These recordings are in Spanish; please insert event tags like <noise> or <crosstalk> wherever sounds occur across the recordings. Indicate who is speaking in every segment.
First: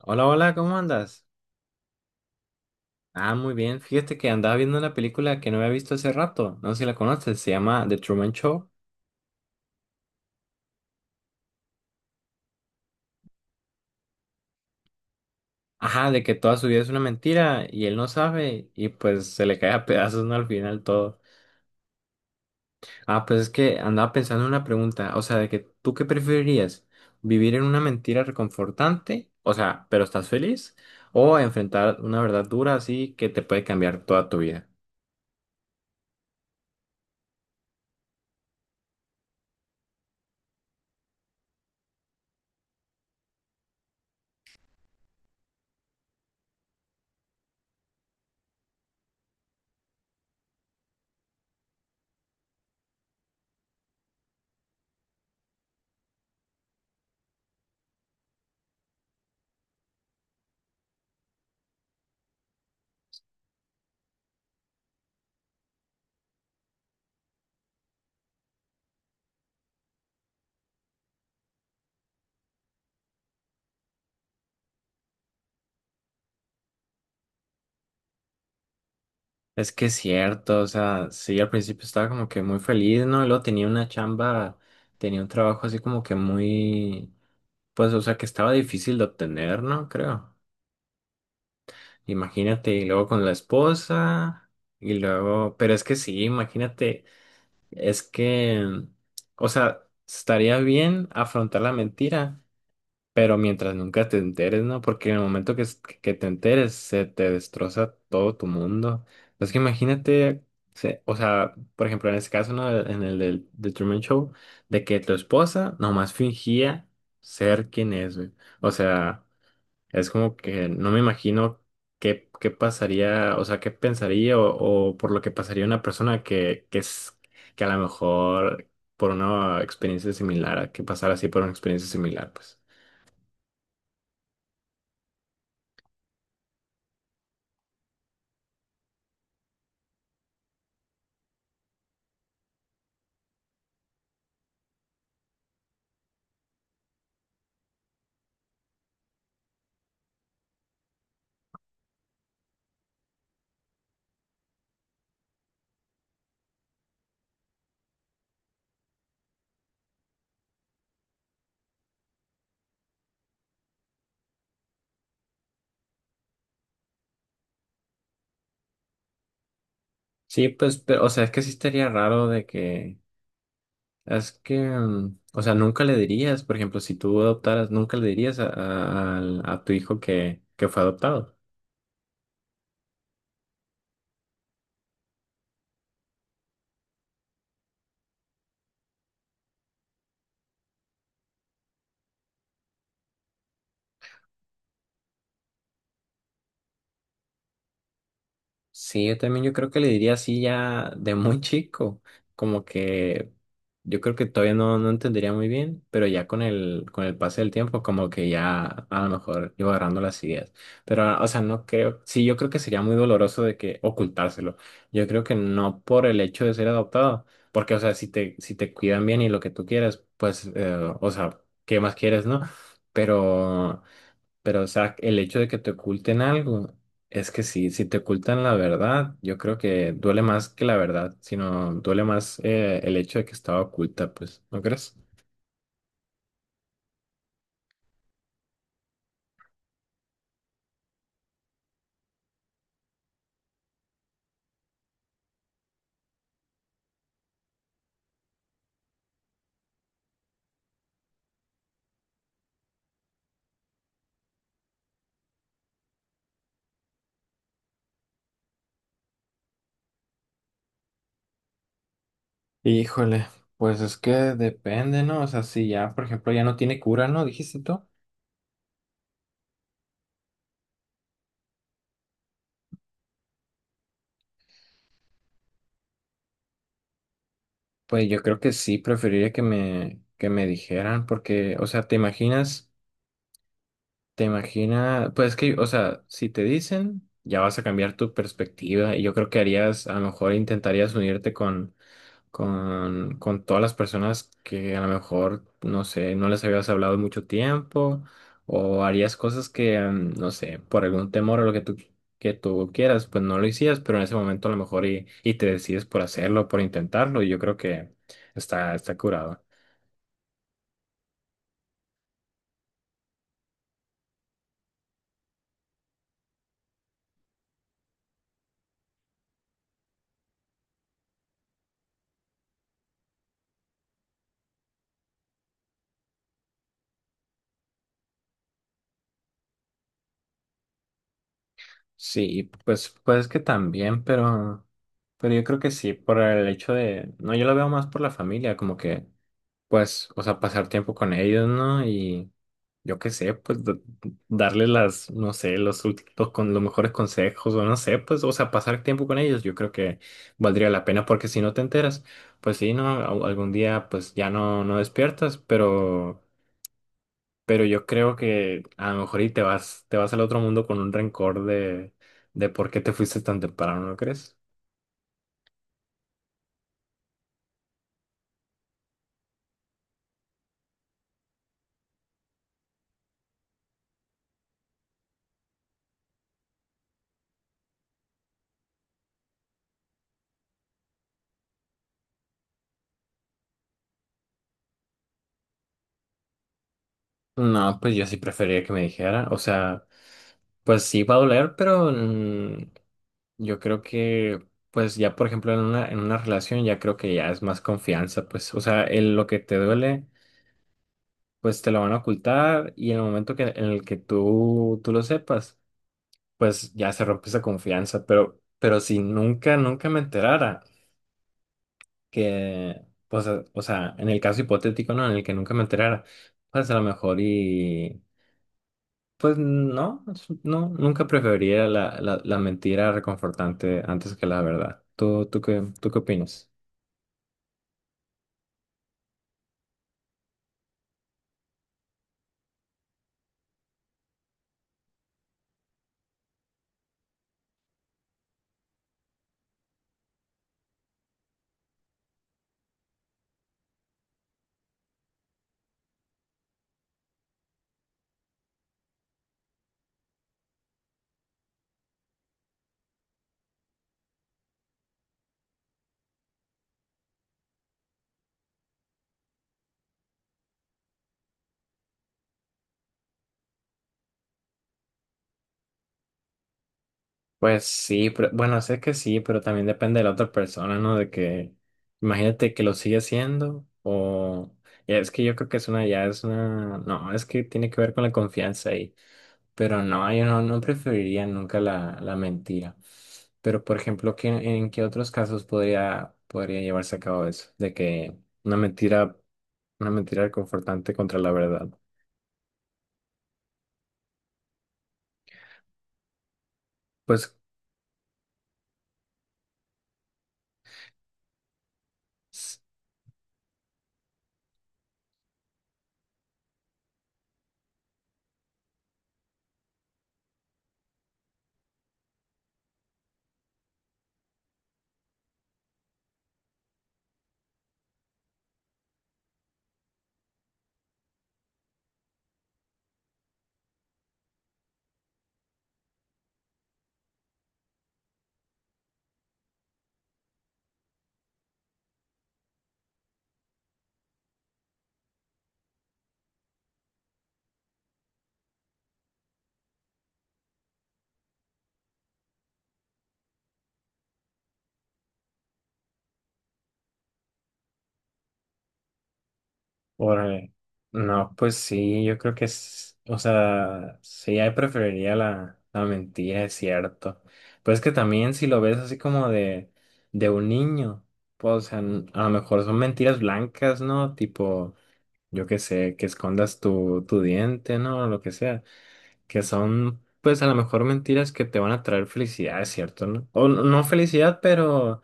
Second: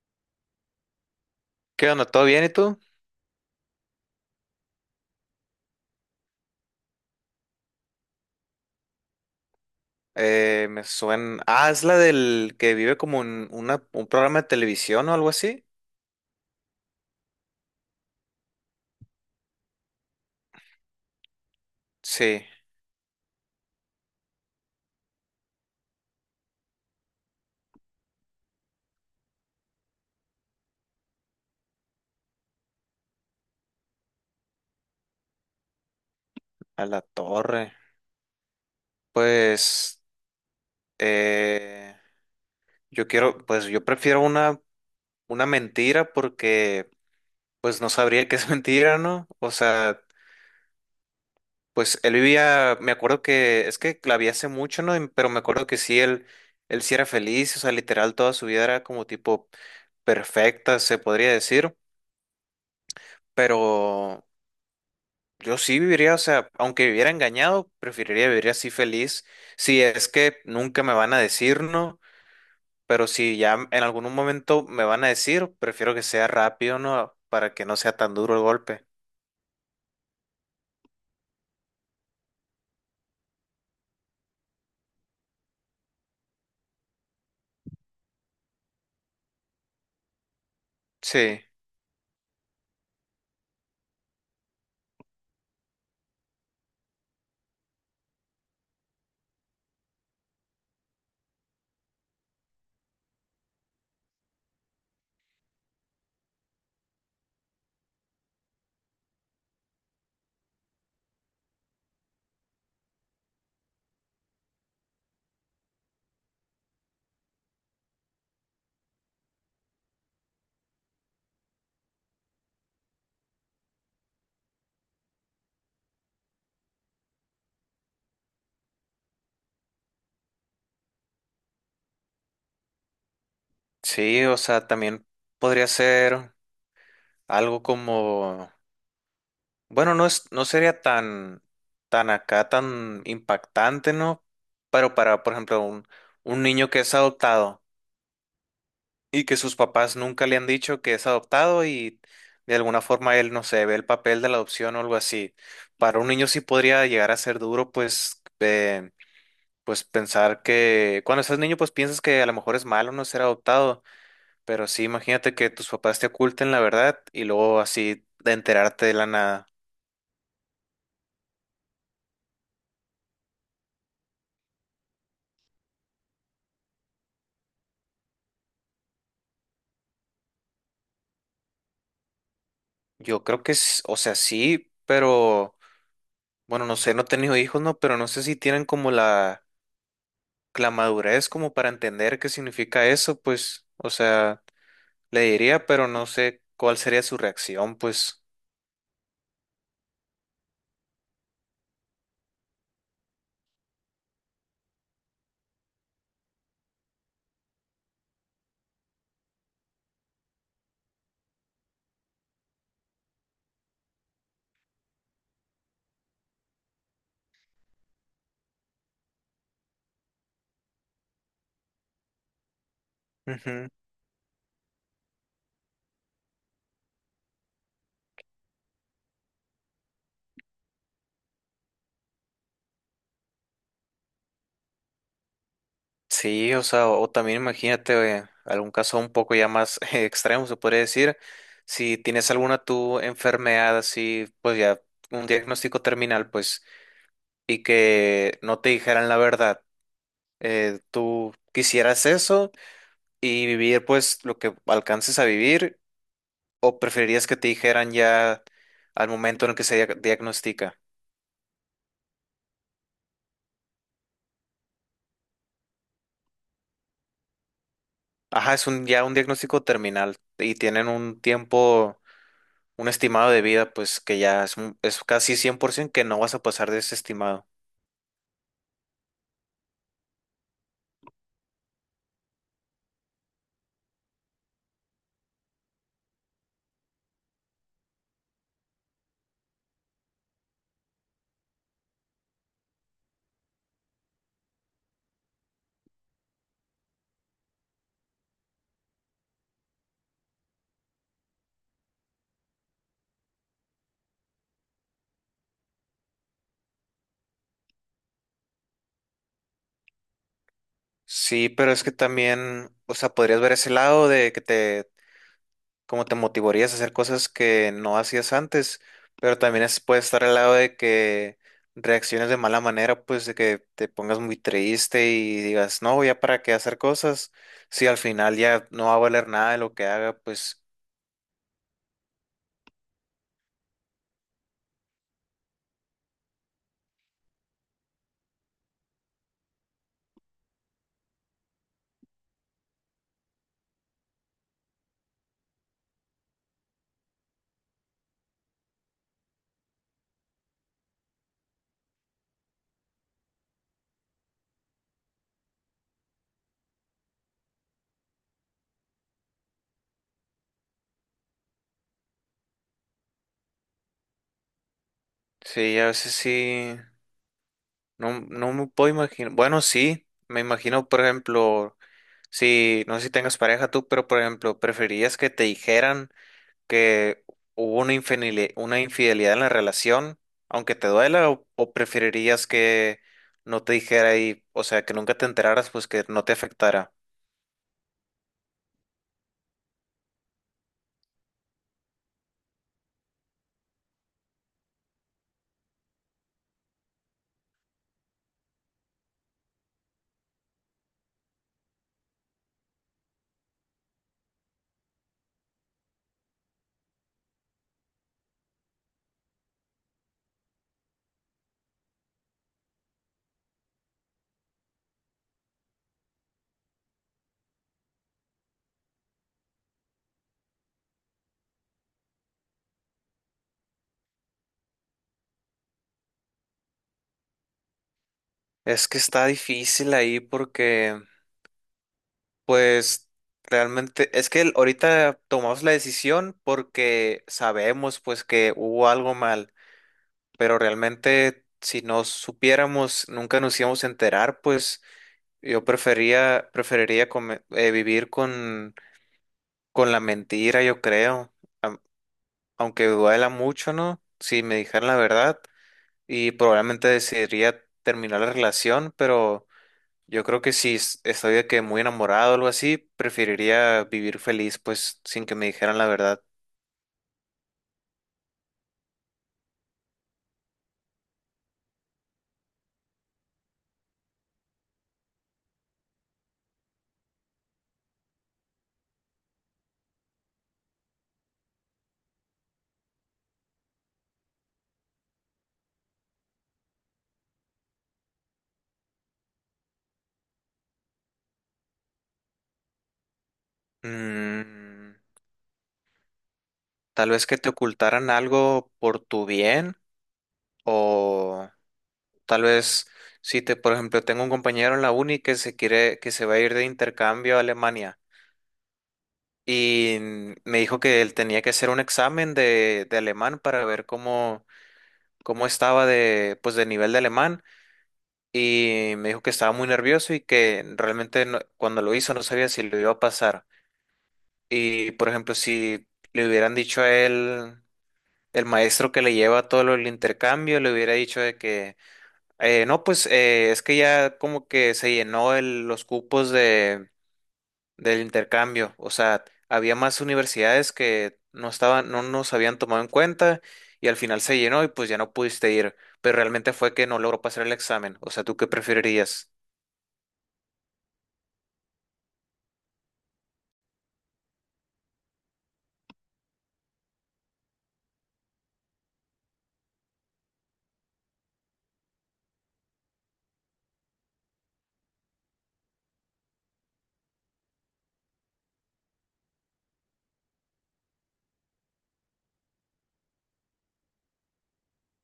Speaker 1: Hola, hola, ¿cómo andas?
Speaker 2: ¿Qué onda? ¿Todo bien y tú?
Speaker 1: Ah, muy bien. Fíjate que andaba viendo una película que no había visto hace rato. No sé si la conoces, se llama The Truman Show.
Speaker 2: Me suena. Ah, es la del que vive como en una, un programa de televisión o algo así.
Speaker 1: Ajá, de que toda su vida es una mentira y él no sabe y pues se le cae a pedazos, ¿no? Al final todo.
Speaker 2: Sí,
Speaker 1: Ah, pues es que andaba pensando en una pregunta, o sea, de que tú qué preferirías, vivir en una mentira reconfortante, o sea, pero estás feliz, o enfrentar una verdad dura así que te puede cambiar toda tu vida.
Speaker 2: a la torre. Pues eh, yo quiero, pues yo prefiero una mentira porque pues no sabría que es <laughs> mentira, ¿no? O sea, pues él vivía, me acuerdo que, es que la vi hace mucho, ¿no? Pero me acuerdo que sí, él sí era feliz, o sea, literal toda su vida era como tipo perfecta, se podría decir, pero. Yo sí viviría, o sea, aunque viviera engañado, preferiría vivir así feliz. Si es que nunca me van a decir no, pero si ya en algún momento me van a decir, prefiero que sea rápido, ¿no? Para que no sea tan duro el golpe.
Speaker 1: Es que es cierto, o sea, sí, al principio estaba como que muy feliz, ¿no? Y luego tenía una chamba, tenía un trabajo así como que muy, pues, o sea, que estaba difícil de obtener, ¿no? Creo.
Speaker 2: Sí,
Speaker 1: Imagínate, y luego con la esposa, y luego, pero es que sí, imagínate, es que, o sea, estaría bien afrontar la mentira, pero mientras nunca te enteres, ¿no? Porque en el momento que, que te enteres, se te destroza todo tu mundo. Es que imagínate, o sea, por ejemplo, en ese caso, ¿no? En el del The Truman Show, de que tu esposa nomás fingía ser quien es, güey. O sea, es como que no me imagino qué pasaría, o sea, qué pensaría o por lo que pasaría una persona es, que a lo mejor por una experiencia similar, a que pasara así por una experiencia similar, pues.
Speaker 2: sí, o sea, también podría ser algo como, bueno, no es, no sería tan, tan acá, tan impactante, ¿no? Pero para, por ejemplo, un niño que es adoptado. Y que sus papás nunca le han dicho que es adoptado y de alguna forma él, no sé, ve el papel de la adopción o algo así. Para un niño sí podría llegar a ser duro, pues, pues pensar que cuando estás niño, pues piensas que a lo mejor es malo no ser adoptado, pero sí, imagínate que tus papás te oculten la verdad y luego así de enterarte de la nada.
Speaker 1: Sí, pues, pero, o sea, es que sí estaría raro de que, es que, o sea, nunca le dirías, por ejemplo, si tú adoptaras, nunca le dirías a tu hijo que fue adoptado.
Speaker 2: Yo creo que es, o sea, sí, pero bueno, no sé, no he tenido hijos, ¿no? Pero no sé si tienen como la madurez como para entender qué significa eso, pues, o sea. Le diría, pero no sé cuál sería su reacción, pues.
Speaker 1: Sí, yo creo que le diría así ya de muy chico, como que yo creo que todavía no, no entendería muy bien, pero ya con con el pase del tiempo como que ya a lo mejor iba agarrando las ideas. Pero, ah, o sea, no creo, sí, yo creo que sería muy doloroso de que ocultárselo. Yo creo que no por el hecho de ser adoptado, porque, o sea, si te cuidan bien y lo que tú quieres, pues, o sea, ¿qué más quieres, no?
Speaker 2: Ujú.
Speaker 1: Pero... Pero, o sea, el hecho de que te oculten algo, es que sí, si te ocultan la verdad, yo creo que duele más que la verdad, sino duele más el hecho de que estaba oculta, pues, ¿no crees?
Speaker 2: Sí, o sea, o, también imagínate algún caso un poco ya más <laughs> extremo, se podría decir. Si tienes alguna tu enfermedad así, pues ya un diagnóstico terminal, pues, y que no te dijeran la verdad. ¿Tú quisieras eso y vivir pues lo que alcances a vivir, o preferirías que te dijeran ya al momento en el que se diagnostica?
Speaker 1: Híjole, pues es que depende, ¿no? O sea, si ya, por ejemplo, ya no tiene cura, ¿no? Dijiste tú.
Speaker 2: Ajá, es un, ya un diagnóstico terminal y tienen un tiempo, un estimado de vida, pues que ya es, es casi 100% que no vas a pasar de ese estimado.
Speaker 1: Pues yo creo que sí, preferiría que me dijeran, porque, o sea, te imaginas, pues es que, o sea, si te dicen, ya vas a cambiar tu perspectiva y yo creo que harías, a lo mejor intentarías unirte con todas las personas que a lo mejor, no sé, no les habías hablado en mucho tiempo o harías cosas que, no sé, por algún temor o lo que tú quieras, pues no lo hicías, pero en ese momento a lo mejor y te decides por hacerlo, por intentarlo y yo creo que está, está curado.
Speaker 2: Sí, pero es que también, o sea, podrías ver ese lado de que te, como te motivarías a hacer cosas que no hacías antes, pero también es, puede estar al lado de que reacciones de mala manera, pues de que te pongas muy triste y digas, no, ya para qué hacer cosas, si al final ya no va a valer nada de lo que haga, pues
Speaker 1: Sí, pues, pues que también, pero yo creo que sí, por el hecho de, no, yo lo veo más por la familia, como que, pues, o sea, pasar tiempo con ellos, ¿no? Yo qué sé, pues darle las, no sé, los, últimos con los mejores consejos o no sé, pues, o sea, pasar tiempo con ellos, yo creo que valdría la pena porque si no te enteras, pues sí, no, algún día pues ya no, no despiertas, pero yo creo que a lo mejor y te vas al otro mundo con un rencor de por qué te fuiste tan temprano, ¿no crees?
Speaker 2: sí, a veces sí. No, no me puedo imaginar. Bueno, sí, me imagino, por ejemplo, si, no sé si tengas pareja tú, pero por ejemplo, ¿preferirías que te dijeran que hubo una una infidelidad en la relación, aunque te duela, o preferirías que no te dijera y, o sea, que nunca te enteraras, pues que no te afectara?
Speaker 1: No, pues yo sí preferiría que me dijera, o sea, pues sí va a doler, pero yo creo que, pues ya por ejemplo en una relación ya creo que ya es más confianza, pues, o sea, lo que te duele, pues te lo van a ocultar y en el momento que, en el que tú lo sepas, pues ya se rompe esa confianza, pero si nunca, nunca me enterara que, pues, o sea, en el caso hipotético, ¿no? En el que nunca me enterara, pues a lo mejor y, pues no, no, nunca preferiría la mentira reconfortante antes que la verdad. ¿Tú, tú qué opinas?
Speaker 2: Es que está difícil ahí porque, pues, realmente, es que ahorita tomamos la decisión porque sabemos, pues, que hubo algo mal, pero realmente si no supiéramos, nunca nos íbamos a enterar, pues yo prefería, preferiría vivir con la mentira, yo creo, am- aunque duela mucho, ¿no? Si me dijeran la verdad y probablemente decidiría terminar la relación, pero yo creo que si estoy de que muy enamorado o algo así, preferiría vivir feliz, pues sin que me dijeran la verdad.
Speaker 1: Pues sí, pero bueno, sé que sí, pero también depende de la otra persona, ¿no? De que, imagínate que lo sigue haciendo o... ya, es que yo creo que es una, ya es una... No, es que tiene que ver con la confianza ahí. Pero no, yo no, no preferiría nunca la, la mentira. Pero, por ejemplo, ¿qué, en qué otros casos podría llevarse a cabo eso? De que una mentira, una mentira reconfortante contra la verdad.
Speaker 2: Mm, tal vez
Speaker 1: Pues...
Speaker 2: que te ocultaran algo por tu bien o... Tal vez si te, por ejemplo, tengo un compañero en la uni que se quiere, que se va a ir de intercambio a Alemania y me dijo que él tenía que hacer un examen de alemán para ver cómo, cómo estaba de, pues, de nivel de alemán y me dijo que estaba muy nervioso y que realmente cuando lo hizo no sabía si lo iba a pasar. Y, por ejemplo, si le hubieran dicho a él, el maestro que le lleva todo lo del intercambio, le hubiera dicho de que no, pues es que ya como que se llenó los cupos de, del intercambio. O sea, había más universidades que no estaban, no nos habían tomado en cuenta y al final se llenó y pues ya no pudiste ir. Pero realmente fue que no logró pasar el examen. O sea, ¿tú qué preferirías?
Speaker 1: Órale. No, pues sí, yo creo que es, o sea, sí, ahí preferiría la, la mentira, es cierto. Pues que también si lo ves así como de un niño, pues, o sea, a lo mejor son mentiras blancas, ¿no? Tipo, yo qué sé, que escondas tu, tu diente, ¿no? Lo que sea. Que son, pues, a lo mejor mentiras que te van a traer felicidad, es cierto, ¿no? O no felicidad,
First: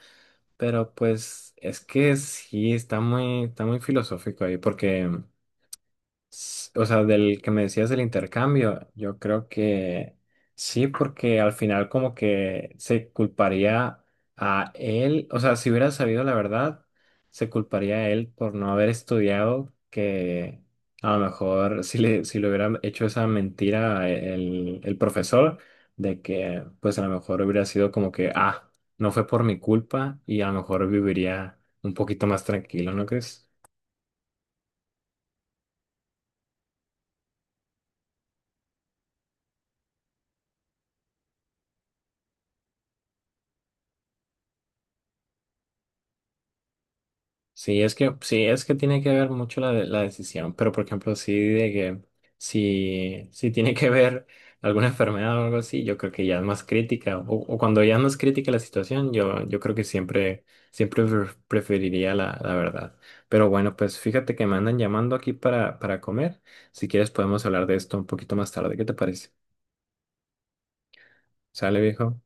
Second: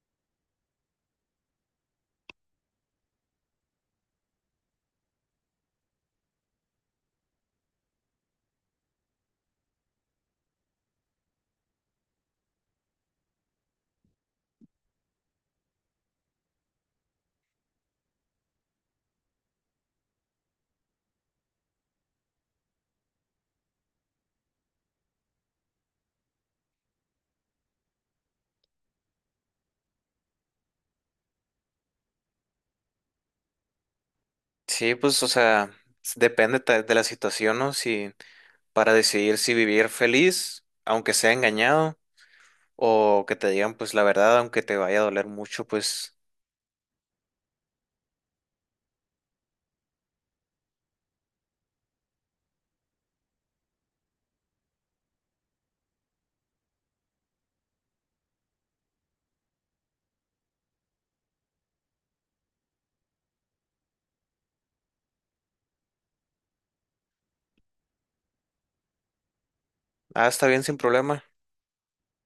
Speaker 1: pero pues, es que sí, está muy filosófico ahí, porque... o sea, del que me decías del intercambio, yo creo que sí, porque al final como que se culparía a él, o sea, si hubiera sabido la verdad, se culparía a él por no haber estudiado, que a lo mejor si le hubiera hecho esa mentira el profesor, de que pues a lo mejor hubiera sido como que, ah, no fue por mi culpa y a lo mejor viviría un poquito más tranquilo, ¿no crees?
Speaker 2: Sí, pues, o sea, de la situación, ¿no? Si para decidir si vivir feliz, aunque sea engañado, o que te digan pues la verdad, aunque te vaya a doler mucho, pues,
Speaker 1: Sí, es que tiene que ver mucho la, la decisión, pero por ejemplo, sí de que si, si tiene que ver alguna enfermedad o algo así, yo creo que ya es más crítica, o cuando ya no es crítica la situación, yo creo que siempre, siempre preferiría la, la verdad. Pero bueno, pues fíjate que me andan llamando aquí para comer, si quieres podemos hablar de esto un poquito más tarde, ¿qué te parece?
Speaker 2: ah, está bien sin problema.
Speaker 1: ¿Sale, viejo?